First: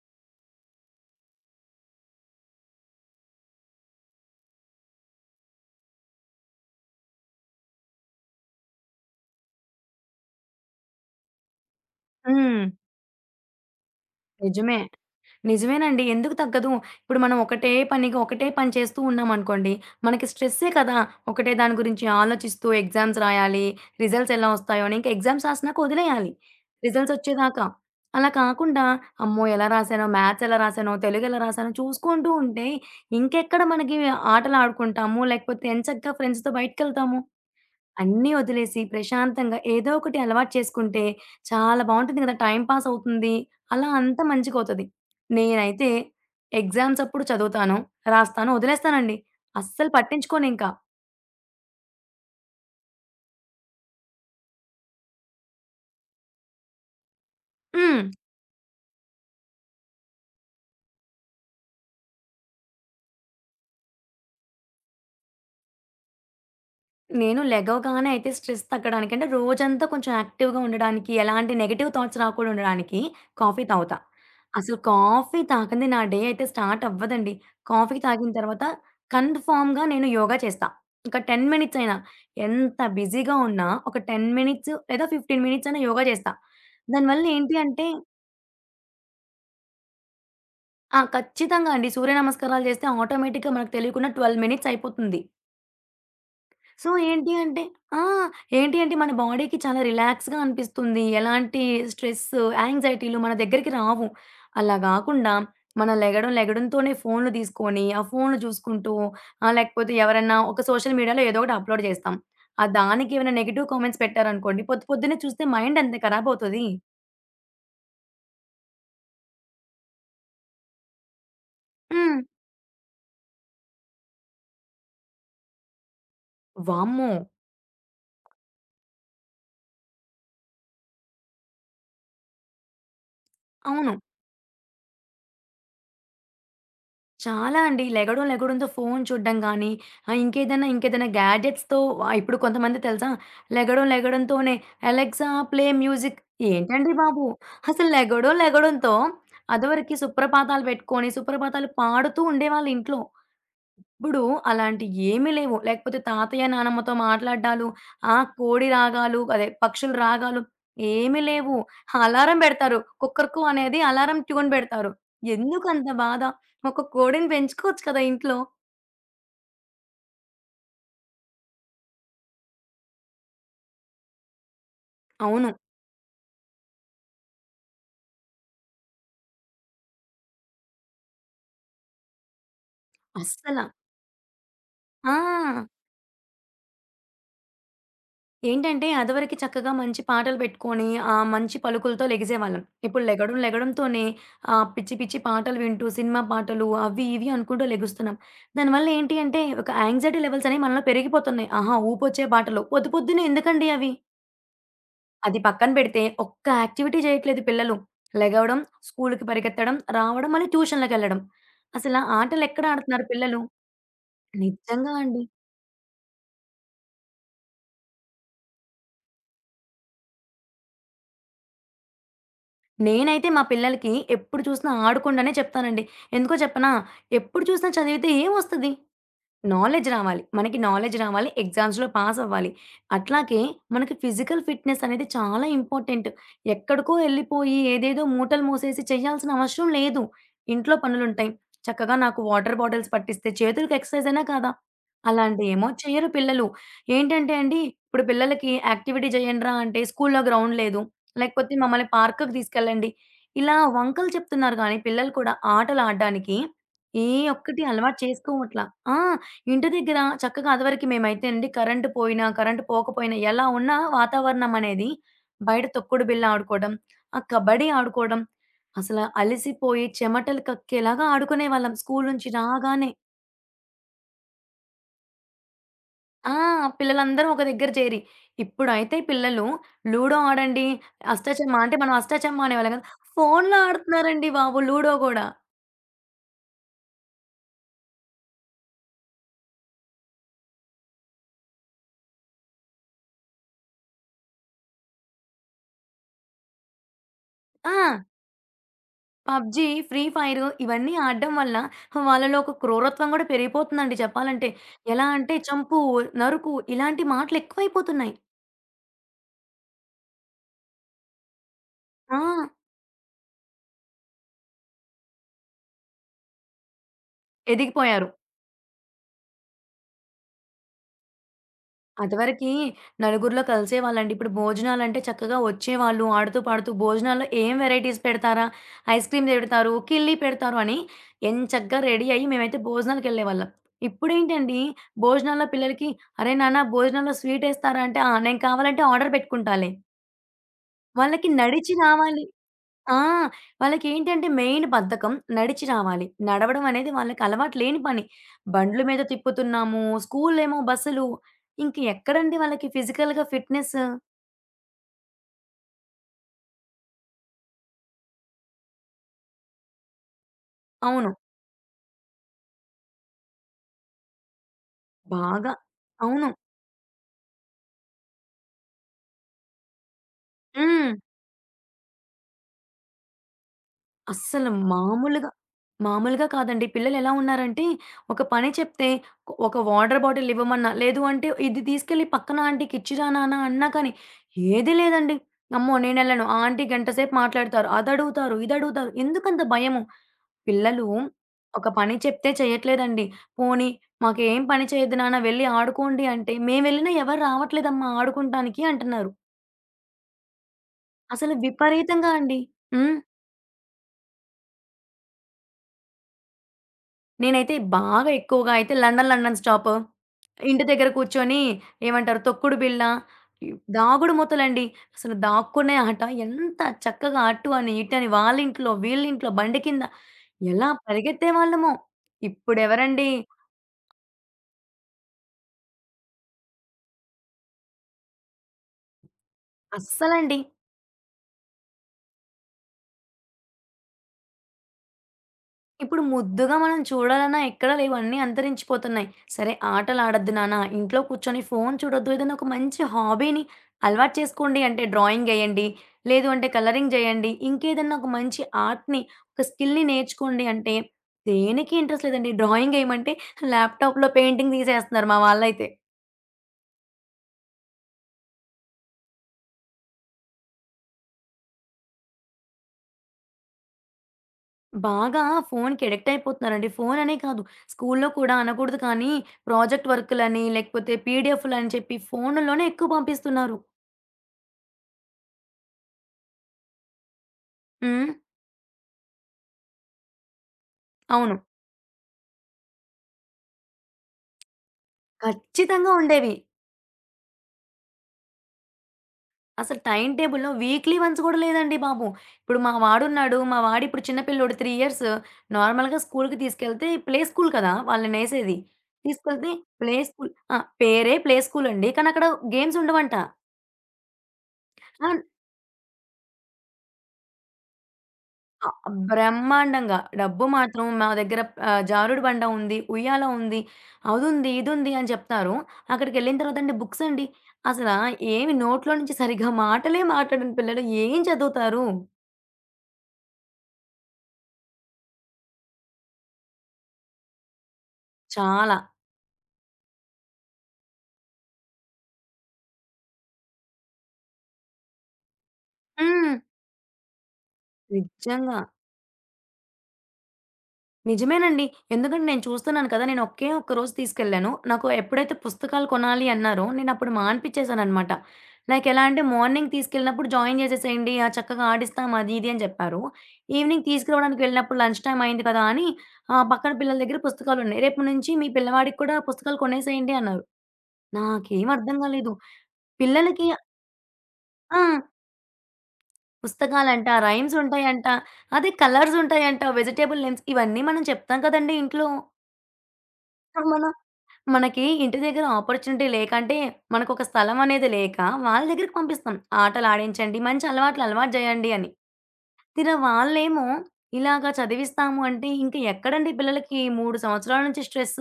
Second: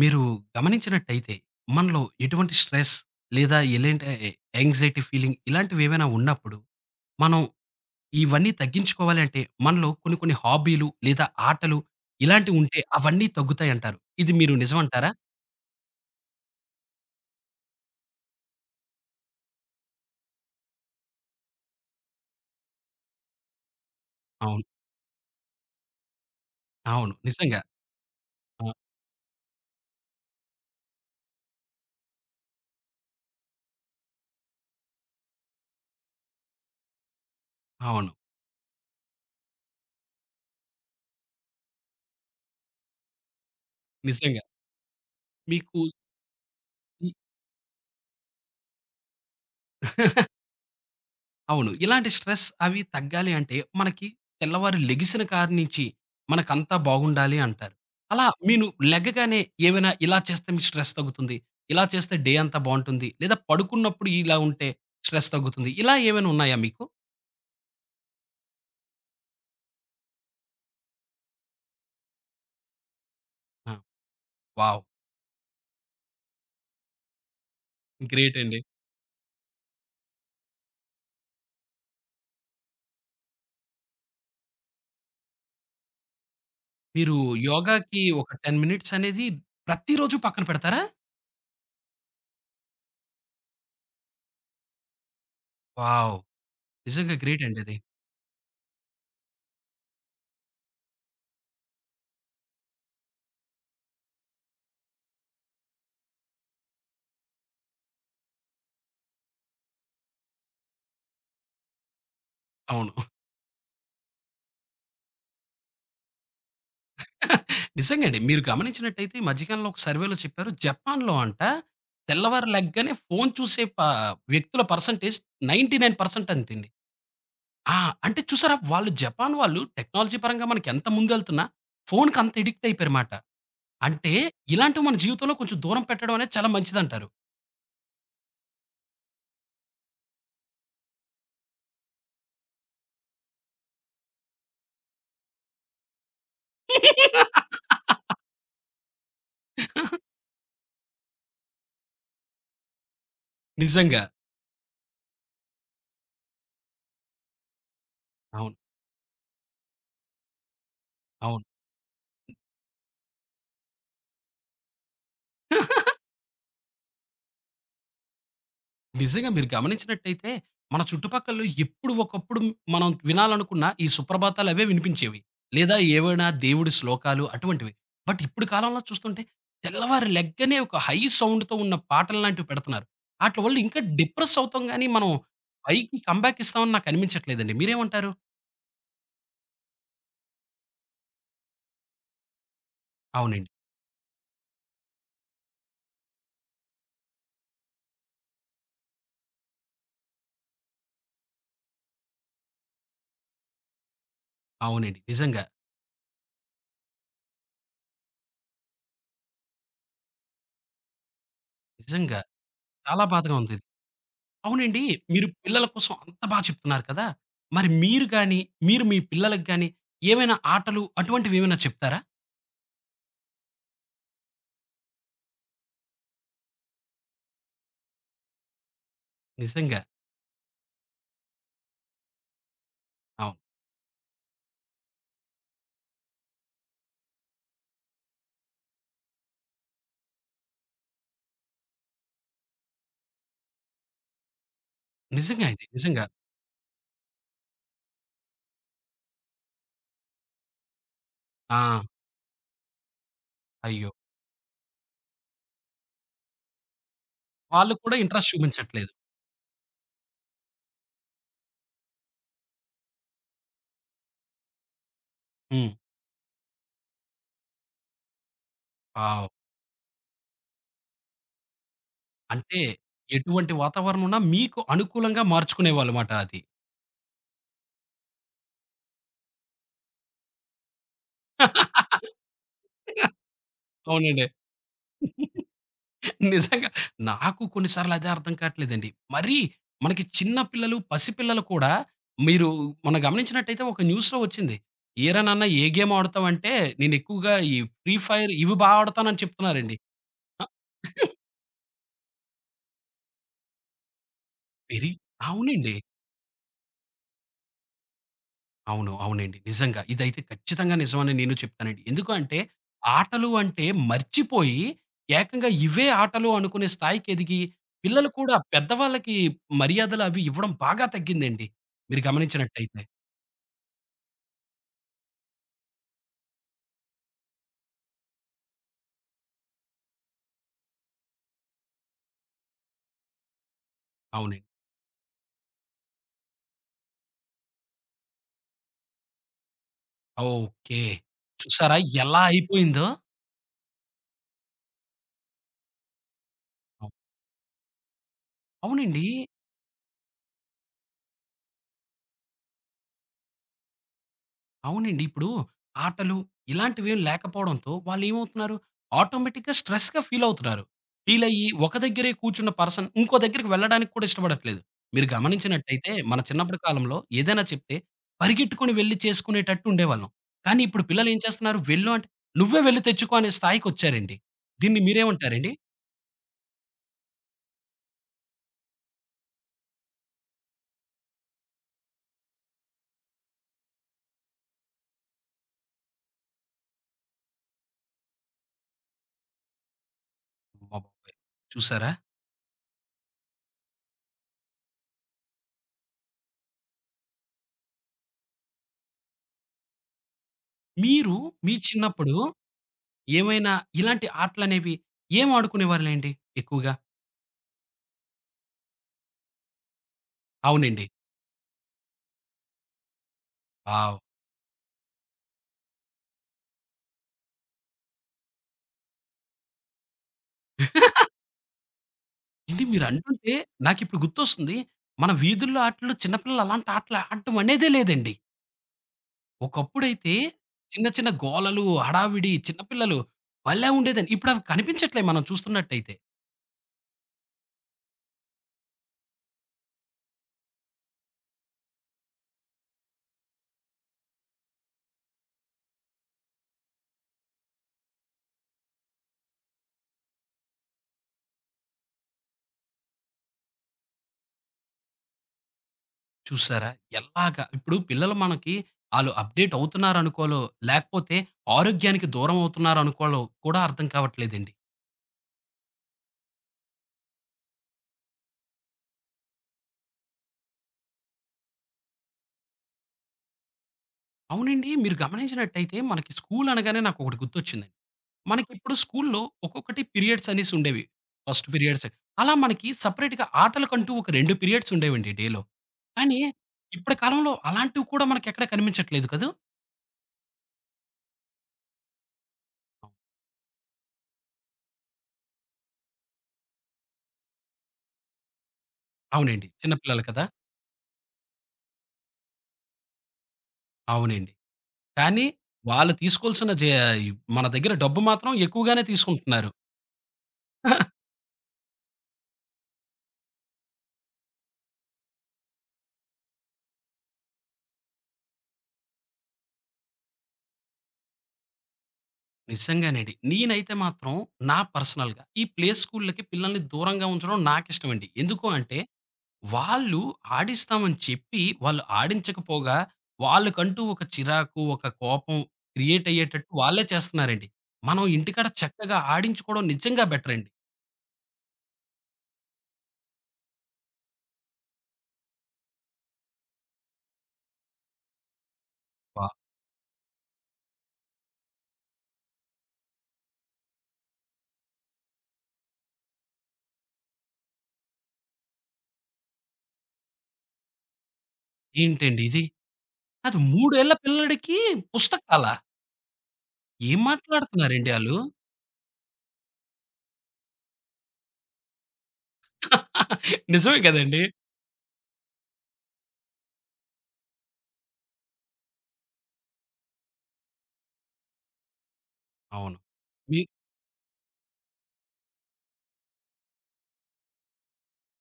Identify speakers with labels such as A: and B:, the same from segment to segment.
A: మీరు గమనించినట్టయితే, మనలో ఎటువంటి స్ట్రెస్ లేదా ఎలాంటి యాంక్సైటీ ఫీలింగ్ ఇలాంటివేవైనా ఉన్నప్పుడు, మనం ఇవన్నీ తగ్గించుకోవాలి అంటే, మనలో కొన్ని కొన్ని హాబీలు లేదా ఆటలు
B: హ్మ్.
A: ఇలాంటివుంటే అవన్నీ తగ్గుతాయంటారు. ఇది మీరు
B: నిజమే.
A: నిజమంటారా?
B: నిజమేనండి. ఎందుకు తగ్గదు? ఇప్పుడు మనం ఒకటే పనిగా, ఒకటే పని చేస్తూ ఉన్నామనుకోండి, మనకి స్ట్రెస్సే కదా! ఒకటే దాని గురించి ఆలోచిస్తూ ఎగ్జామ్స్ రాయాలి, రిజల్ట్స్ ఎలా
A: అవును.
B: వస్తాయో అని. ఇంక ఎగ్జామ్స్ రాసినాక వదిలేయాలి. రిజల్ట్స్
A: అవును. నిజంగా.
B: వచ్చేదాకా. అలా
A: ఆ!
B: కాకుండా, అమ్మో! ఎలా రాసానో, మ్యాథ్స్ ఎలా రాసానో, తెలుగు ఎలా రాసానో చూసుకుంటూ ఉంటే, ఇంకెక్కడ మనకి ఆటలు ఆడుకుంటాము? లేకపోతే ఎంచక్కా ఫ్రెండ్స్‌తో బయటికెళ్తాము?
A: అవును.
B: అన్నీ వదిలేసి ప్రశాంతంగా ఏదో ఒకటి అలవాటు చేసుకుంటే చాలా బావుంటుంది గదా! టైం పాస్ అవుతుంది. అలా అంతా
A: నిజంగా.
B: మంచికవుతది.
A: మీకు
B: నేనైతే ఎగ్జామ్స్
A: ఈ
B: అప్పుడు చదువుతాను, రాస్తాను, వదిలేస్తానండి. అస్సలు పట్టించుకోనింకా.
A: అవును. ఇలాంటి స్ట్రెస్ అవి తగ్గాలి అంటే, మనకి తెల్లవారు లెగిసిన కాడ్నించి మనకంతా బాగుండాలి అంటారు.
B: హ్మ్.
A: అలా మీరు లెగ్గగానే ఏమైనా ఇలా చేస్తే మీ స్ట్రెస్ తగ్గుతుంది, ఇలా చేస్తే డే అంతా బావుంటుంది, లేదా పడుకున్నప్పుడు ఇలా ఉంటే స్ట్రెస్ తగ్గుతుంది. ఇలా ఏమైనా ఉన్నాయా మీకు?
B: నేను లెగవగానే అయితే స్ట్రెస్ తగ్గడానికి అంటే రోజంతా కొంచెం యాక్టివ్‌గా ఉండడానికి, ఎలాంటి నెగెటివ్ థాట్స్ రాకుండా ఉండడానికి కాఫీ
A: ఆ!
B: తాగుతా. అసలు
A: వావ్!
B: కాఫీ తాగందే నా డే అయితే స్టార్ట్ అవ్వదండి. కాఫీ తాగిన
A: గ్రేట్ అండి.
B: తర్వాత కన్ఫర్మ్‌గా నేను యోగా చేస్తా. ఒక 10 మినిట్స్ అయినా, ఎంత బిజీగా ఉన్నా ఒక 10 మినిట్స్ లేదా 15 మినిట్స్ అయినా యోగా చేస్తా.
A: మీరు
B: దానివల్ల ఏంటి అంటే
A: యోగాకి ఒక 10 మినిట్స్ అనేది ప్రతిరోజు పక్కన పెడతారా?
B: ఆ! ఖచ్చితంగా అండి. సూర్య నమస్కారాలు చేస్తే ఆటోమేటిక్‌గా మనకు తెలియకుండా 12 మినిట్స్ అయిపోతుంది.
A: వావ్!
B: సో,
A: నిజంగా
B: ఏంటి
A: గ్రేట్ అండి
B: అంటే
A: అది.
B: ఆ! ఏంటి అంటే మన బాడీకి చాలా రిలాక్స్‌గా అనిపిస్తుంది. ఎలాంటి స్ట్రెస్, యాంగ్జైటీలు మన దగ్గరికి రావు. అలా గాకుండా మనం లెగడం లెగడంతోనే ఫోన్‌లు తీసుకొని, ఆ ఫోన్‌లు చూసుకుంటూ లేకపోతే ఎవరన్నా ఒక సోషల్ మీడియాలో ఏదో ఒకటి అప్‌లోడ్ చేస్తాం. ఆ
A: అవును.
B: దానికి ఏమైనా నెగెటివ్ కామెంట్స్ పెట్టారనుకోండి, పొద్దు పొద్దున్నే చూస్తే మైండ్ అంతే ఖరాబవుతది.
A: నిజంగా అండి. మీరు గమనించినట్టయితే ఈ మధ్యకాలంలో ఒక సర్వేలో చెప్పారు. జపాన్‌లో అంట
B: హ్మ్.
A: తెల్లవారు లెగ్గానే ఫోను చూసే వ్యక్తుల పర్సెంటేజ్ 99% అంటండి.
B: వామ్మో!
A: ఆ! అంటే చూసారా వాళ్ళు జపాన్ వాళ్ళు టెక్నాలజీ పరంగా మనకెంత ముందెళ్తున్నా ఫోనుకి అంత అడిక్ట్ అయిపోయారుమాట.
B: అవును.
A: అంటే ఇలాంటివి మన జీవితంలో కొంచెం దూరం పెట్టడం అనేది చాలా మంచిదంటారు.
B: చాలా అండి. లెగడం లెగడంతో ఫోను చూడడం గానీ, ఆహ్, ఇంకేదైనా ఇంకేదైనా గ్యాడ్జెట్స్‌తో ఇప్పుడు కొంతమంది తెలుసా? లెగడం లెగడంతోనే అలెక్సా ప్లే మ్యూజిక్. ఏంటండి బాబు! అసలు లెగడం లెగడంతో అదివరకి సుప్రభాతాలు పెట్టుకొని, సుప్రభాతాలు పాడుతూ ఉండేవాళ్ళు ఇంట్లో.
A: నిజంగా.
B: ఇప్పుడు అలాంటి ఏమి లేవు. లేకపోతే తాతయ్య, నానమ్మతో మాట్లాడ్డాలు, ఆ
A: అవును.
B: కోడి రాగాలు అదే పక్షుల రాగాలు ఏమి లేవు. అలారం బెడతారు. కుక్కరుకు అనేది అలారం ట్యూన్ బెడతారు. ఎందుకంత
A: అవును.
B: బాధ? ఒక కోడిని పెంచుకోవచ్చు కదా ఇంట్లో.
A: నిజంగా మీరు గమనించినట్టయితే, మన చుట్టుపక్కల ఎప్పుడు ఒకప్పుడు మనం వినాలనుకున్న ఈ సుప్రభాతాలు అవే వినిపించేవి.
B: అవును.
A: లేదా ఏవైనా దేవుడి శ్లోకాలు అటువంటివి. బట్ ఇప్పుడు కాలంలో చూస్తుంటే తెల్లవారి లెగ్గనే ఒక హై సౌండ్‌తో ఉన్న పాటలు లాంటివి పెడుతున్నారు. ఆటిల వల్ల
B: అస్సల.
A: ఇంకా డిప్రెస్ అవుతాం గానీ, మనం
B: ఆ!
A: పైకి కమ్‌బ్యాక్ ఇస్తామని నాకు అనిపించట్లేదండి. మీరేమంటారు?
B: ఏంటంటే అదివరకి చక్కగా మంచి పాటలు పెట్టుకొని, ఆ మంచి పలుకులతో లెగిసేవాళ్ళం. ఇప్పుడు లెగడం
A: అవునండి.
B: లెగడంతోనే పిచ్చి పిచ్చి పాటలు వింటూ సినిమా పాటలు అవి ఇవి అనుకుంటూ లెగుస్తున్నాం. దానివల్ల ఏంటి అంటే ఒక యాంగ్జైటీ లెవెల్స్ అనేవి మనలో పెరిగిపోతున్నాయి. ఆహా! ఊపొచ్చే పాటలు పొద్దు పొద్దున్నే ఎందుకండి అవి?
A: అవునండి.
B: అది
A: నిజంగా.
B: పక్కన పెడితే ఒక్క యాక్టివిటీ చేయట్లేదు పిల్లలు. లెగవడం, స్కూలుకి పరిగెత్తడం, రావడం, మళ్ళీ ట్యూషన్‌లకెళ్ళడం. అసల
A: నిజంగా
B: ఆటలెక్కడ
A: చాలా
B: ఆడుతున్నారు
A: బాధగా
B: పిల్లలు?
A: ఉంది. అవునండి.
B: నిజంగా అండి.
A: మీరు పిల్లల కోసం అంత బా చెప్తున్నారు కదా! మరి మీరు గాని, మీరు మీ పిల్లలకి గాని ఏమైనా ఆటలు అటువంటివేమైనా చెప్తారా?
B: నేనైతే మా పిల్లలకి ఎప్పుడు చూసినా ఆడుకోండనే చెప్తానండి. ఎందుకో చెప్పనా? ఎప్పుడు చూసినా చదివితే ఏమొస్తది?
A: నిజంగా.
B: నాలెడ్జ్ రావాలి. మనకి నాలెడ్జ్ రావాలి. ఎగ్జామ్స్‌లో పాస్ అవ్వాలి.
A: అవును.
B: అట్లాగే మనకి ఫిజికల్ ఫిట్‌నెస్ అనేది చాలా ఇంపార్టెంట్. ఎక్కడికో ఎళ్ళిపోయి ఏదేదో మూటలు మోసేసి చేయాల్సిన అవసరం లేదు. ఇంట్లో పనులుంటాయి. చక్కగా నాకు వాటర్ బాటిల్స్ పట్టిస్తే చేతులకి ఎక్సర్‌సైజ్ అయినా కాదా?
A: నిజంగా అండి.
B: అలాంటియేమో
A: నిజంగా.
B: చేయరు పిల్లలు. ఏంటంటే అండి, ఇప్పుడు పిల్లలకి యాక్టివిటీ చేయండిరా అంటే స్కూల్‌లో గ్రౌండ్ లేదు. లేకపోతే
A: ఆ!
B: మమ్మల్ని పార్క్‌కి తీసుకెళ్ళండి. ఇలా
A: అయ్యో!
B: వంకలు చెప్తున్నారు గానీ పిల్లలు కూడా ఆటలు ఆడడానికి ఏ ఒక్కటి
A: వాళ్ళు కూడా
B: అలవాటు
A: ఇంట్రెస్ట్
B: చేసుకోవట్లా.
A: చూపించట్లేదు.
B: ఆ! ఇంటి దగ్గర చక్కగా అదివరకు మేమైతే అండి కరెంట్ పోయినా, కరెంట్ పోకపోయినా ఎలా ఉన్నా వాతావరణం అనేది బయట
A: హ్మ్.
B: తొక్కుడు బిళ్ళ ఆడుకోవడం, ఆ కబడ్డీ ఆడుకోవడం, అసల
A: వావ్!
B: అలిసిపోయి చెమటలు కక్కేలాగా ఆడుకునేవాళ్ళం స్కూలు నుంచి
A: అంటే
B: రాగానే.
A: ఎటువంటి వాతావరణం ఉన్నా మీకు అనుకూలంగా మార్చుకునేవాళ్ళుమాట
B: ఆ!
A: అది.
B: పిల్లలందరం ఒక దగ్గర చేరి. ఇప్పుడైతే పిల్లలు లూడో ఆడండి, అష్టాచెమ్మా అంటే మనం అష్టాచెమ్మా అనేవాళ్ళం కదా! ఫోనులో
A: అవునండి.
B: ఆడుతున్నారండి బాబు లూడో గూడా.
A: నిజంగా. నాకు కొన్ని సార్లు అదే అర్థం కాట్లేదండి. మరీ మనకి చిన్న పిల్లలు, పసిపిల్లలు కూడా మీరు మనం గమనించినట్టయితే ఒక న్యూస్‌లో వచ్చింది. "ఏరా నాన్న ఏ గేమ్ ఆడుతావు" అంటే, "నేనెక్కువగా ఈ ఫ్రీ
B: ఆ!
A: ఫైర్ ఇవి బా ఆడతాను" అని
B: పబ్‌జీ,
A: చెప్తున్నారండి.
B: ఫ్రీ ఫైర్
A: ఆ,
B: ఇవన్నీ ఆడడం వల్ల వాళ్ళలో ఒక క్రూరత్వం కూడా పెరిగిపోతుందండి చెప్పాలంటే.
A: పెరిగి
B: ఎలా అంటే
A: అవునండి.
B: చంపు, నరుకు ఇలాంటి మాటలు ఎక్కువైపోతున్నాయి.
A: అవును. అవునండి. నిజంగా. ఇదైతే ఖచ్చితంగా నిజమని నేను చెప్తానండి. ఎందుకు
B: ఆ!
A: అంటే, ఆటలు అంటే మర్చిపోయి, ఏకంగా ఇవే ఆటలు అనుకునే స్థాయికెదిగి,
B: ఎదిగిపోయారు.
A: పిల్లలు కూడా పెద్దవాళ్ళకి మర్యాదలు అవి ఇవ్వడం బాగా తగ్గిందండి. మీరు
B: అదివరకి
A: గమనించినట్టయితే.
B: నలుగురిలో కలిసేవాళ్ళండి. ఇప్పుడు భోజనాలంటే చక్కగా వచ్చేవాళ్ళు ఆడుతూ, పాడుతూ భోజనాల్లో ఏం వెరైటీస్ పెడతారా? ఐస్ క్రీమ్ పెడతారు, కిళ్ళీ పెడతారు అని ఎంచక్కా రెడీ అయ్యి మేమైతే భోజనాలకెళ్ళేవాళ్ళం.
A: అవునండి.
B: ఇప్పుడేంటండి భోజనాల్లో పిల్లలకి "అరే నాన్న భోజనాల్లో స్వీట్ ఏస్తారా?" అంటే "ఆ! నేను కావాలంటే ఆర్డర్ పెట్టుకుంటాలే."
A: ఓకే.
B: వాళ్ళకి నడిచి
A: చూసారా
B: రావాలి.
A: ఎలా అయిపోయిందో?
B: ఆ! వాళ్ళకేంటంటే మెయిన్ బద్ధకం. నడిచి రావాలి. నడవడం అనేది వాళ్ళకి అలవాటు లేని పని. బండ్ల మీద
A: అవునండి.
B: తిప్పుతున్నాము. స్కూల్ ఏమో బస్సులు. ఇంక ఎక్కడండి వాళ్ళకి ఫిజికల్‌గా ఫిట్‌నెస్.
A: అవునండి. ఇప్పుడు ఆటలు ఇలాంటివేం లేకపోవడంతో వాళ్ళేమవుతున్నారు? ఆటోమేటిక్‌గా స్ట్రెస్‌గా ఫీలవుతున్నారు.
B: అవును.
A: ఫీలయ్యి ఒక దగ్గరే కూర్చున్న పర్సన్ ఇంకో దగ్గరికి వెళ్ళడానికి కూడా ఇష్టపడట్లేదు. మీరు
B: బాగా
A: గమనించినట్టయితే మన
B: అవును.
A: చిన్నప్పటి కాలంలో ఏదైనా చెప్తే పరిగెట్టుకొని వెళ్లి చేసుకునేటట్టు ఉండేవాళ్ళం. కానీ ఇప్పుడు
B: హ్మ్.
A: పిల్లలేం చేస్తున్నారు? వెళ్ళు అంటే నువ్వే వెళ్లి తెచ్చుకో అనే స్థాయికొచ్చారండి.
B: అస్సలు
A: దీన్ని
B: మామూలుగా
A: మీరేమంటారండి?
B: మామూలుగా కాదండి. పిల్లలెలా ఉన్నారంటే, ఒక పని చెప్తే ఒక ఒక వాటర్ బాటిల్ ఇవ్వమన్నా, లేదు అంటే ఇది తీసుకెళ్ళి పక్కన ఆంటీకిచ్చిరా నాన్న అన్నా కానీ, ఏది లేదండి. అమ్మో! నేనెళ్ళను. ఆ ఆంటీ గంట సేపు మాట్లాడతారు. అదడుగుతారు, ఇదడుగుతారు. ఎందుకంత భయము? పిల్లలు
A: అమ్మబాబోయ్!
B: ఒక
A: చూసారా?
B: పని చెప్తే చేయట్లేదండి. పోనీ మాకేం పని చేయొద్దు నాన్న వెళ్ళి ఆడుకోండి అంటే, మేమెళ్ళినా ఎవరు రావట్లేదమ్మా ఆడుకుంటానికి అంటున్నారు.
A: మీరు
B: అసలు
A: మీ
B: విపరీతంగా
A: చిన్నప్పుడు
B: అండి. హ్మ్.
A: ఏమైనా ఇలాంటి ఆటలనేవి ఏం ఆడుకునేవారులేండి ఎక్కువగా?
B: నేనైతే బాగా ఎక్కువగా అయితే 'లండన్ లండన్ స్టాప్' ఇంటి
A: అవునండి.
B: దగ్గర కూర్చొని ఏమంటారు 'తొక్కుడు బిళ్ళ' ఈ
A: ఆ!
B: దాగుడు మూతలండి. అసలు దాక్కునే ఆట ఎంత చక్కగా అటు అని, ఇటు అని వాళ్ళింట్లో, వీళ్ళింట్లో, బండి కింద ఎలా పరిగెత్తేవాళ్ళమో.
A: ఏండి
B: ఇప్పుడెవరండి
A: మీరంటుంటే నాకిప్పుడు గుర్తొస్తుంది. మన వీధుల్లో ఆటల్లో చిన్న పిల్లలు అలాంటి ఆటలు ఆడటం అనేదే లేదండి. ఒకప్పుడైతే
B: అస్సలండి.
A: చిన్న చిన్న గోలలు, హడావిడి చిన్న పిల్లలు భలే ఉండేదండి. ఇప్పుడవి కనిపించట్లే మనం చూస్తున్నట్టయితే.
B: ఇప్పుడు ముద్దుగా మనం చూడాలన్నా ఎక్కడ లేవు. అన్నీ అంతరించిపోతున్నాయి. సరే ఆటలాడొద్దు నాన్న, ఇంట్లో కూర్చొని ఫోను చూడొద్దు. ఏదైనా ఒక మంచి హాబీని అలవాటు చేసుకోండి అంటే డ్రాయింగ్ ఎయండి. లేదు అంటే కలరింగ్ చేయండి. ఇంకేదన్నా ఒక మంచి ఆర్ట్‌ని, ఒక స్కిల్‌ని నేర్చుకోండి అంటే దేనికి ఇంట్రెస్ట్ లేదండి. డ్రాయింగ్ ఎయమంటే ల్యాప్‌టాప్‌లో పెయింటింగ్ తీసేస్తున్నారు మా వాళ్ళైతే.
A: చూసారా? ఎలాగా ఇప్పుడు పిల్లలు మనకి ఆళ్ళు అప్‌డేట్ అవుతున్నారనుకోలో, లేకపోతే ఆరోగ్యానికి దూరం అవుతున్నారనుకోలో కూడా అర్థం కావట్లేదండి.
B: బాగా ఫోనుకి అడిక్ట్ అయిపోతున్నారండి. ఫోను అనే కాదు. స్కూల్లో కూడా అనకూడదు కానీ ప్రాజెక్ట్ వర్కులని, లేకపోతే పీడిఎఫ్‌లని చెప్పి ఫోనుల్లోనే ఎక్కువ పంపిస్తున్నారు.
A: అవునండి. మీరు గమనించినట్టయితే మనకి స్కూల్ అనగానే నాకొకటి గుర్తొచ్చింది.
B: హ్మ్.
A: మనకిప్పుడు స్కూల్లో ఒక్కొక్కటి పీరియడ్స్ అనేసి ఉండేవి.
B: అవును.
A: ఫస్ట్ పీరియడ్స్ అలా మనకి సెపరేట్‌గా ఆటలకంటూ ఒక 2 పీరియడ్స్ ఉండేవండి డేలో.
B: ఖచ్చితంగా
A: కానీ
B: ఉండేవి.
A: ఇప్పటి కాలంలో అలాంటివి కూడా మనకెక్కడ కనిపించట్లేదు కదూ!
B: అసలు టైమ్ టేబుల్‌లో వీక్లీ వన్స్ గూడా లేదండి బాబు. ఇప్పుడు మా వాడున్నాడు. మా వాడిప్పుడు చిన్న పిల్లోడు 3 ఇయర్స్. నార్మల్‌గా స్కూల్‌కి తీసుకెళ్తే ప్లే స్కూల్ కదా! వాళ్ళనేసేది.
A: అవునండి.
B: తీసుకెళ్తే
A: చిన్న
B: ప్లే
A: పిల్లలు కదా!
B: స్కూల్ ఆ! పేరే ప్లే స్కూల్ అండి. కానీ అక్కడ గేమ్స్ ఉండవంట.
A: అవునండి.
B: ఆ!
A: కానీ వాళ్ళు తీసుకోవాల్సిన జే మన దగ్గర డబ్బు మాత్రం
B: ఆహ్,
A: ఎక్కువగానే తీసుకుంటున్నారు.
B: బ్రహ్మాండంగా. డబ్బు మాత్రం మా దగ్గర జారుడు బండ ఉంది. ఉయ్యాల ఉంది. అదుంది, ఇదుంది అని చెప్తారు. అక్కడికెళ్ళిన తర్వాత అండి బుక్స్ అండి. అసలా ఏమి నోట్లో నుంచి సరిగ్గా మాటలే మాట్లాడని పిల్లలు ఏం చదువుతారు?
A: నిజంగానండి. నేనైతే మాత్రం నా పర్సనల్‌గా ఈ ప్లే స్కూల్‌లకి పిల్లల్ని దూరంగా ఉంచడం నాకిష్టమండి. ఎందుకు
B: చాలా.
A: అంటే వాళ్ళు ఆడిస్తామని చెప్పి, వాళ్ళు ఆడించకపోగా, వాళ్ళకంటూ ఒక చిరాకు, ఒక కోపం క్రియేట్
B: హ్మ్.
A: అయ్యేటట్టు వాళ్ళే చేస్తున్నారండి. మనం ఇంటికాడ
B: నిజంగా.
A: చక్కగా ఆడించుకోవడం నిజంగా బెటరండి.
B: నిజమేనండి. ఎందుకంటే నేను చూస్తున్నాను కదా! నేను ఒకే ఒక్క రోజు తీసుకెళ్ళాను. నాకు ఎప్పుడైతే పుస్తకాలు కొనాలి అన్నారో నేనప్పుడు మానిపించేసాననమాట. లైక్ ఎలా అంటే
A: అబ్బా!
B: మార్నింగ్ తీసుకెళ్ళినప్పుడు జాయిన్ చేసేసేయండి. ఆ చక్కగా ఆడిస్తాం అది ఇది అని చెప్పారు. ఈవినింగ్ తీసుకురావడానికి వెళ్ళినప్పుడు లంచ్ టైమ్ అయింది కదా! అని పక్కన పిల్లల దగ్గర పుస్తకాలున్నాయి. రేపటి నుంచి మీ పిల్లవాడికి కూడా పుస్తకాలు కొనేసేయండి అన్నారు. నాకేం అర్థం
A: ఏంటండి
B: కాలేదు.
A: ఇది? అది
B: పిల్లలకి
A: 3 ఏళ్ల పిల్లాడికి
B: ఆ!
A: పుస్తకాలా? ఏం
B: పుస్తకాలంట, రైమ్స్
A: మాట్లాడుతున్నారండి
B: ఉంటాయంట,
A: ఆళ్ళు?
B: అదే కలర్స్ ఉంటాయంట, వెజిటబుల్ నేమ్స్ ఇవన్నీ మనం చెప్తాం కదండీ ఇంట్లో. ఇప్పుడు
A: నిజమే
B: మన
A: కదండీ!
B: మనకి ఇంటి దగ్గర ఆపర్చునిటీ లేక అంటే, మనకొక స్థలం అనేది లేక వాళ్ళ దగ్గరికి పంపిస్తాం. ఆటలు ఆడించండి, మంచి అలవాట్లు అలవాటు చేయండి అని.
A: అవును.
B: తీరా
A: మీ
B: వాళ్ళేమో ఇలాగ చదివిస్తాము అంటే, ఇంక ఎక్కడండి పిల్లలకి 3 సంవత్సరాల నుంచి స్ట్రెస్.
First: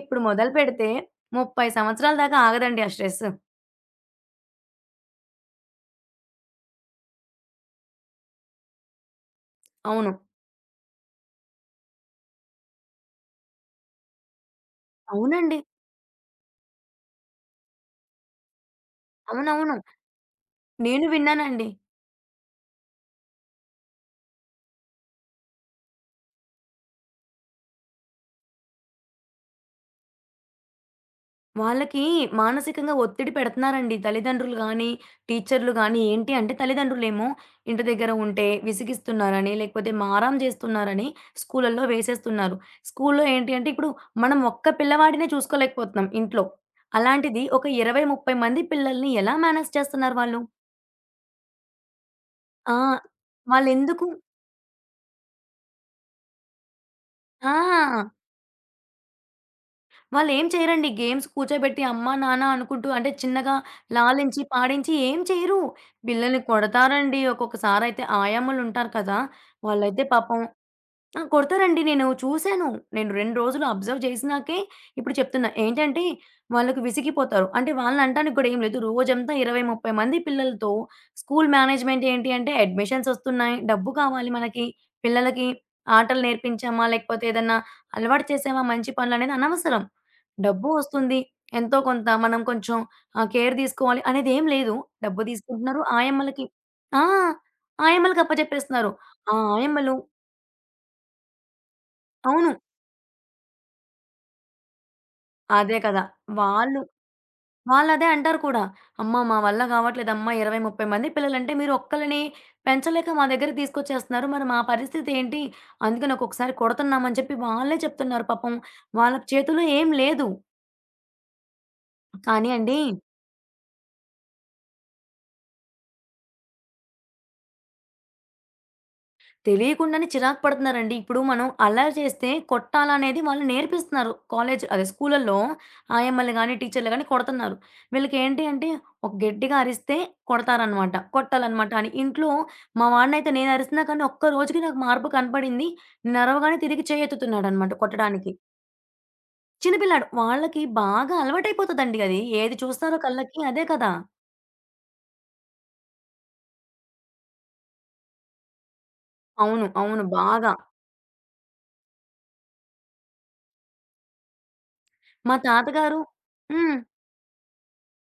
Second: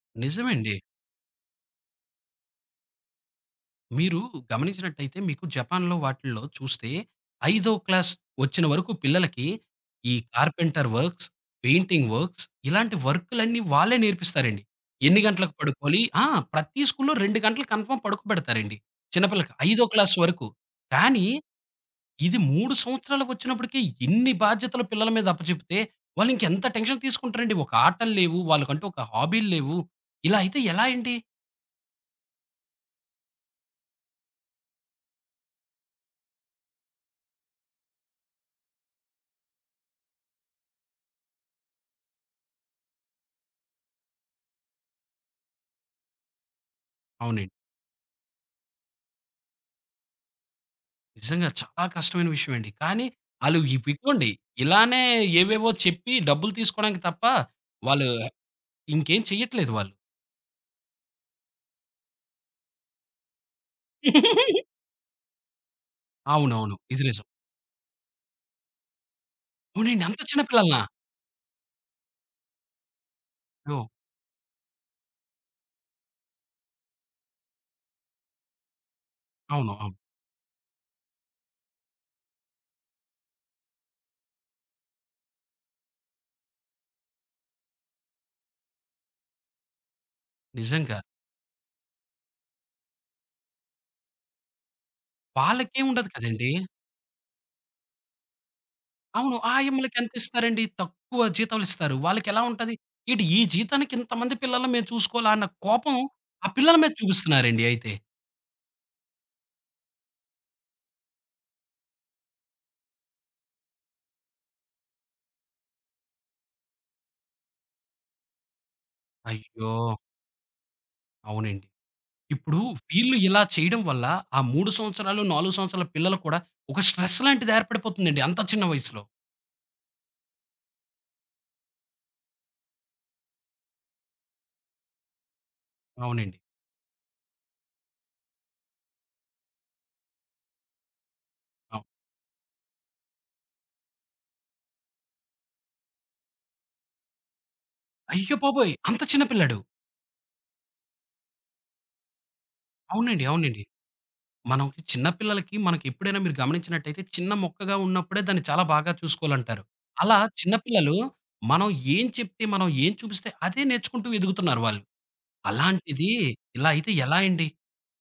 B: ఇప్పుడు
A: నిజమండి.
B: మొదలుపెడితే 30 సంవత్సరాల దాకా ఆగదండి ఆ స్ట్రెస్.
A: మీరు గమనించినట్టయితే మీకు జపాన్‌లో వాటిల్లో చూస్తే, ఐదో క్లాస్ వచ్చిన వరకు పిల్లలకి
B: అవును.
A: ఈ కార్పెంటర్ వర్క్స్, పెయింటింగ్ వర్క్స్ ఇలాంటి వర్కులన్నీ వాళ్ళే నేర్పిస్తారండి. ఎన్ని గంటలకు
B: అవునండి.
A: పడుకోవాలి ఆ! ప్రతి స్కూల్‌లో 2 గంటలు కన్ఫర్మ్ పడుకోబెడతారండి. చిన్నపిల్లకి
B: అవునవును.
A: ఐదో క్లాస్ వరకు.
B: నేను
A: కానీ
B: విన్నానండి.
A: ఇది 3 సంవత్సరాలు వచ్చినప్పటికే ఇన్ని బాధ్యతలు పిల్లల మీద అప్పచెప్తే వాళ్ళు ఇంకెంత టెన్షన్ తీసుకుంటారండి. ఒక ఆటలు లేవు, వాళ్ళకంటూ ఒక హాబీలు లేవు. ఇలా అయితే ఎలా అండి?
B: వాళ్ళకి మానసికంగా ఒత్తిడి పెడుతున్నారండి తల్లిదండ్రులు గానీ, టీచర్లు గానీ. ఏంటి అంటే తల్లిదండ్రులేమో ఇంటి దగ్గర ఉంటే విసిగిస్తున్నారని, లేకపోతే మారం జేస్తున్నారని స్కూలల్లో వేసేస్తున్నారు. స్కూల్లో ఏంటి అంటే ఇప్పుడు మనం ఒక్క పిల్లవాడినే చూసుకోలేకపోతున్నాం ఇంట్లో. అలాంటిది
A: అవునండి.
B: ఒక 20, 30 మంది పిల్లల్ని ఎలా మేనేజ్ చేస్తున్నారు వాళ్ళు?
A: నిజంగా చాలా కష్టమైన విషయం అండి.
B: ఆ!
A: కానీ ఆళ్ళు
B: వాళ్ళెందుకు
A: ఇవిగోండి ఇలానే ఏవేవో చెప్పి డబ్బులు తీసుకోవడానికి తప్ప వాళ్ళు
B: ఆ!
A: ఇంకేం చెయ్యట్లేదు వాళ్ళు.
B: వాళ్ళేం చేయరండి. గేమ్స్ కూర్చోబెట్టి అమ్మా, నాన్న అనుకుంటూ అంటే చిన్నగా లాలించి, పాడించి ఏం చేయరు. పిల్లల్ని
A: అవునవును. ఇది
B: కొడతారండి.
A: నిజం.
B: ఒక్కొక్కసారయితే ఆయామ్మలుంటారు కదా! వాళ్ళైతే
A: అవునండి. అంత
B: పాపం
A: చిన్న పిల్లలనా?
B: ఆ! కొడతారండి. నేను చూసాను. నేను 2 రోజులు
A: ఓహ్!
B: అబ్జర్వ్ చేసినాకే ఇప్పుడు చెప్తున్నా. ఏంటంటే వాళ్ళకి విసిగిపోతారు. అంటే వాళ్ళని అంటానికి కూడా ఏం లేదు. రోజంతా 20,
A: అవును.
B: 30
A: అవును.
B: మంది పిల్లలతో స్కూల్ మేనేజ్మెంట్ ఏంటి అంటే అడ్మిషన్స్ వస్తున్నాయి. డబ్బు కావాలి మనకి. పిల్లలకి ఆటలు నేర్పించామా? లేకపోతే ఏదన్నా అలవాటు చేసామా? మంచి పనులనేది అనవసరం. డబ్బు
A: నిజంగా.
B: వస్తుంది. ఎంతో కొంత మనం కొంచెం కేర్ తీసుకోవాలి అనేది ఏం లేదు. డబ్బు తీసుకుంటున్నారు
A: వాళ్ళకేముండదు
B: ఆయమ్మలకి.
A: కదండీ!
B: ఆ! ఆయమ్మలకి అప్పజెప్పేస్తున్నారు. ఆ
A: అవును.
B: ఆయమ్మలు
A: ఆయమ్మలకి ఎంతిస్తారండి? తక్కువ జీతాలిస్తారు. వాళ్ళకెలా
B: అవును.
A: ఉంటది? "ఏటి ఈ జీతానికి ఇంతమంది పిల్లల్ని మేము చూసుకోవాలా?" అన్న
B: అదే
A: కోపం
B: కదా!
A: ఆ పిల్లల
B: వాళ్ళు
A: మీద చూపిస్తున్నారండి అయితే.
B: వాళ్ళదే అంటారు కూడా. "అమ్మ మా వల్ల కావట్లేదమ్మా 20, 30 మంది పిల్లలంటే మీరు ఒక్కళ్ళని పెంచలేక మా దగ్గరికి తీసుకొచ్చేస్తున్నారు. మరి మా పరిస్థితి ఏంటి? అందుకని ఒక్కొక్కసారి కొడుతున్నాం" అని చెప్పి వాళ్ళే చెప్తున్నారు పాపం. వాళ్ళ చేతుల్లో
A: అయ్యో!
B: ఏం లేదు.
A: అవునండి.
B: కానీ
A: ఇప్పుడు
B: అండి
A: వీళ్ళు ఇలా చేయడం వల్ల ఆ 3 సంవత్సరాలు, 4 సంవత్సరాల పిల్లలు కూడా ఒక స్ట్రెస్ లాంటిది ఏర్పడిపోతుందండి అంత చిన్న వయసులో.
B: తెలియకుండానే చిరాకు పడుతున్నారండి. ఇప్పుడు మనం అల్లరి చేస్తే కొట్టాలనేది వాళ్ళు నేర్పిస్తున్నారు. కాలేజ్ అదే స్కూలల్లో ఆయమ్మలు
A: అవునండి.
B: గాని, టీచర్లు గాని కొడుతున్నారు. వీళ్ళకేంటి అంటే ఒక గట్టిగా అరిస్తే కొడతారనమాట. కొట్టాలనమాట
A: అవును.
B: అని. ఇంట్లో మా వాడినైతే నేను అరిసినా కానీ ఒక్క రోజుకి నాకు మార్పు కనపడింది. నేను అరవగానే తిరిగి చేయెత్తుతున్నాడనమాట కొట్టడానికి.
A: అయ్య బాబోయ్! అంత చిన్న పిల్లాడు.
B: చిన్నపిల్లాడు. వాళ్ళకి బాగా అలవాటైపోతదండి అది. ఏది చూస్తారో
A: అవునండి.
B: కళ్ళకి
A: అవునండి.
B: అదే కదా!
A: మనకి చిన్న పిల్లలకి మనకెప్పుడైనా మీరు గమనించినట్టయితే చిన్న మొక్కగా ఉన్నప్పుడే దాన్ని చాలా బాగా చూసుకోవాలంటారు.
B: అవును. అవును.
A: అలా
B: బాగా.
A: చిన్న పిల్లలు మనం ఏం చెప్తే, మనం ఏం చూపిస్తే అదే నేర్చుకుంటూ ఎదుగుతున్నారు వాళ్ళు.
B: మా తాతగారు
A: అలాంటిది ఇలా
B: హ్మ్.
A: అయితే ఎలా అండి?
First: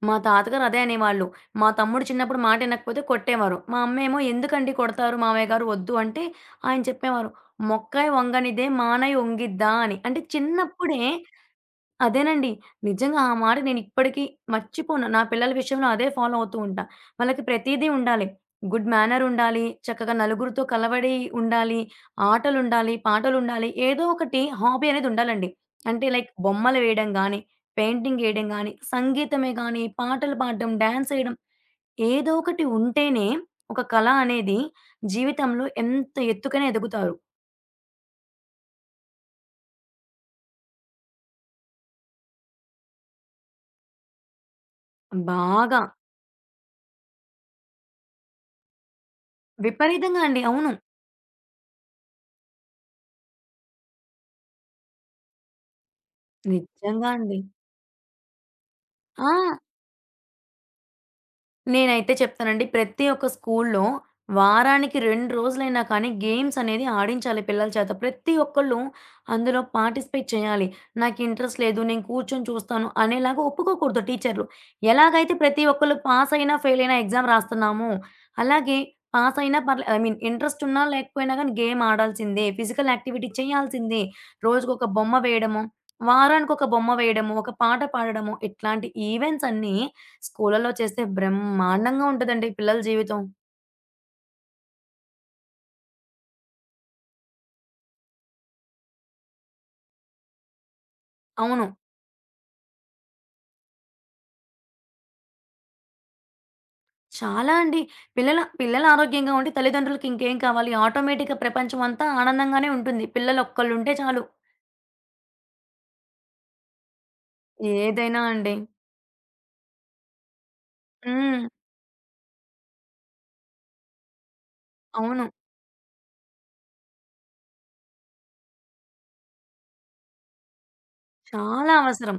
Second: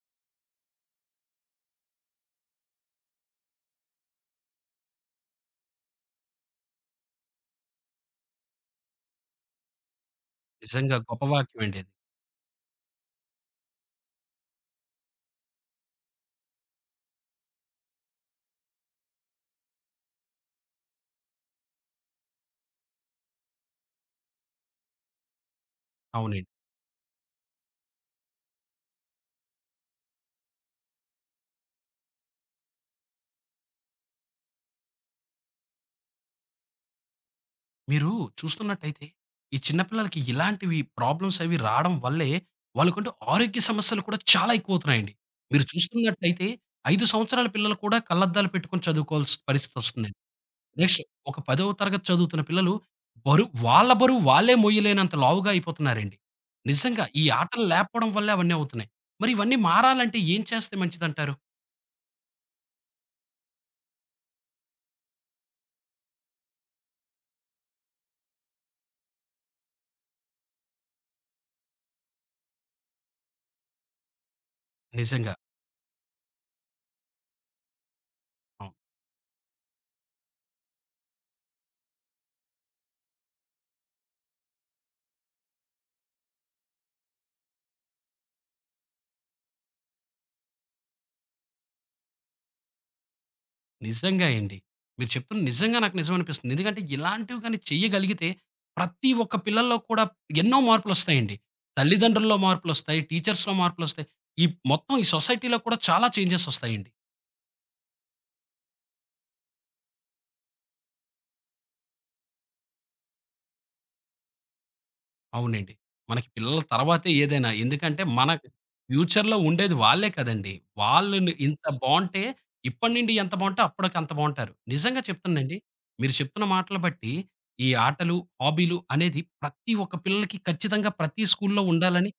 B: మా తాతగారు అదే అనేవాళ్ళు. మా తమ్ముడు చిన్నప్పుడు మాటినకపోతే కొట్టేవారు. మా అమ్మేమో "ఎందుకండీ కొడతారు మామయ్య గారు వద్దు" అంటే ఆయన చెప్పేవారు "మొక్కాయి వంగనిదే మానై వంగిద్దా" అని. అంటే
A: నిజంగా
B: చిన్నప్పుడే
A: గొప్ప వాక్యమండి అది.
B: అదేనండి. నిజంగా ఆ మాట నేనిప్పటికి మర్చిపోను. నా పిల్లల విషయంలో అదే ఫాలో అవుతూ ఉంటా. వాళ్ళకి ప్రతీదీ ఉండాలి. గుడ్ మేనరుండాలి, చక్కగా నలుగురితో కలవడి ఉండాలి, ఆటలుండాలి, పాటలుండాలి. ఏదో ఒకటి హాబీ అనేదుండాలండి. అంటే లైక్
A: అవునండి.
B: బొమ్మలు వేయడం గానీ, పెయింటింగ్ ఏయడం గానీ, సంగీతమే గానీ, పాటలు పాడడం, డాన్సేయడం ఏదో ఒకటి ఉంటేనే ఒక కళ అనేది జీవితంలో ఎంత ఎత్తుకైనా ఎదుగుతారు.
A: మీరు చూస్తున్నట్టయితే, ఈ చిన్న పిల్లలకి ఇలాంటివి ప్రాబ్లమ్స్ అవి రాడం వల్లే, వాళ్ళకంటూ ఆరోగ్య సమస్యలు కూడా చాలా ఎక్కువవుతున్నాయండి. మీరు
B: బాగా.
A: చూస్తున్నట్టయితే 5 సంవత్సరాల పిల్లలు కూడా కళ్ళద్దాలు పెట్టుకొని చదువుకోవాల్సిన పరిస్థితొస్తుందండి.
B: విపరీతంగా అండి. అవును.
A: నెక్స్ట్ ఒక 10వ తరగతి చదువుతున్న పిల్లలు బరువు వాళ్ళ బరువు వాళ్ళే మోయలేనంత లావుగా అయిపోతున్నారండి. నిజంగా
B: నిజంగా
A: ఈ
B: అండి.
A: ఆటలు లేకపోవడం వల్లే అవన్నీ అవుతున్నాయి.
B: ఆ!
A: మరి ఇవన్నీ మారాలంటే ఏం చేస్తే మంచిదంటారు?
B: నేనైతే చెప్తానండి. ప్రతి ఒక్క స్కూల్‌లో వారానికి 2 రోజులైనా కానీ గేమ్స్ అనేది ఆడించాలి పిల్లల చేత. ప్రతి ఒక్కళ్ళు అందులో పార్టిసిపేట్ చేయాలి. నాకు ఇంట్రెస్ట్ లేదు. నేను కూర్చొని చూస్తాను అనేలాగా ఒప్పుకోకూడదు టీచర్‌లు.
A: నిజంగా.
B: ఎలాగైతే ప్రతి ఒక్కళ్ళు పాస్ అయినా, ఫెయిల్ అయినా ఎగ్జామ్ రాస్తున్నామో,
A: అవును.
B: అలాగే పాస్ అయినా పర్లే ఐ మీన్ ఇంట్రెస్ట్ ఉన్నా లేకపోయినా గానీ గేమ్ ఆడాల్సిందే. ఫిజికల్ యాక్టివిటీ చేయాల్సిందే. రోజుకొక బొమ్మ వేయడము, వారానికొక బొమ్మ వేయడము, ఒక పాట పాడడము ఇట్లాంటి ఈవెంట్స్ అన్నీ స్కూళ్ళలో చేస్తే బ్రహ్మాండంగా ఉంటదండి పిల్లల జీవితం.
A: నిజంగా అండి. మీరు చెప్తుంది నిజంగా నాకు నిజం అనిపిస్తుంది. ఎందుకంటే ఇలాంటివి గాని చేయగలిగితే ప్రతి ఒక్క పిల్లల్లో కూడా ఎన్నో మార్పులొస్తాయండి.
B: అవును.
A: తల్లిదండ్రుల్లో మార్పులొస్తాయి, టీచర్స్‌లో మార్పులొస్తాయి. ఈ మొత్తం ఈ సొసైటీలో కూడా చాలా చేంజెస్ ఒస్తాయండి.
B: చాలా అండి. పిల్లలు ఆరోగ్యంగా ఉంటే తల్లిదండ్రులకి ఇంకేం కావాలి? ఆటోమేటిక్‌గా ప్రపంచం అంతా ఆనందంగానే ఉంటుంది. పిల్లలు ఒక్కళ్ళుంటే చాలు.
A: అవునండి. మనకి పిల్లల తర్వాతే ఏదైనా. ఎందుకంటే,
B: ఏదైనా
A: మన
B: అండి.
A: ఫ్యూచర్‌లో ఉండేది వాళ్ళే కదండీ! వాళ్ళని
B: హ్మ్.
A: ఇంత బావుంటే, ఇప్పటి నుండి ఎంత బావుంటే అప్పటికి అంత బావుంటారు. నిజంగా
B: అవును.
A: చెప్తానండి. మీరు చెప్తున్న మాటలు బట్టి, ఈ ఆటలు, హాబీలు అనేది ప్రతి ఒక్క పిల్లలకి ఖచ్చితంగా ప్రతి స్కూల్లో
B: చాలా
A: ఉండాలని
B: అవసరం.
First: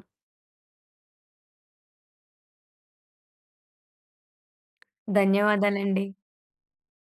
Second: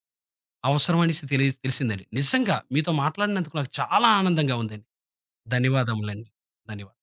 A: అవసరం అనేసి తెలిసిందండి. నిజంగా మీతో మాట్లాడినందుకు నాకు చాలా ఆనందంగా ఉందండి.
B: ధన్యవాదాలండి.
A: ధన్యవాదములండి. ధన్యవాదాలు.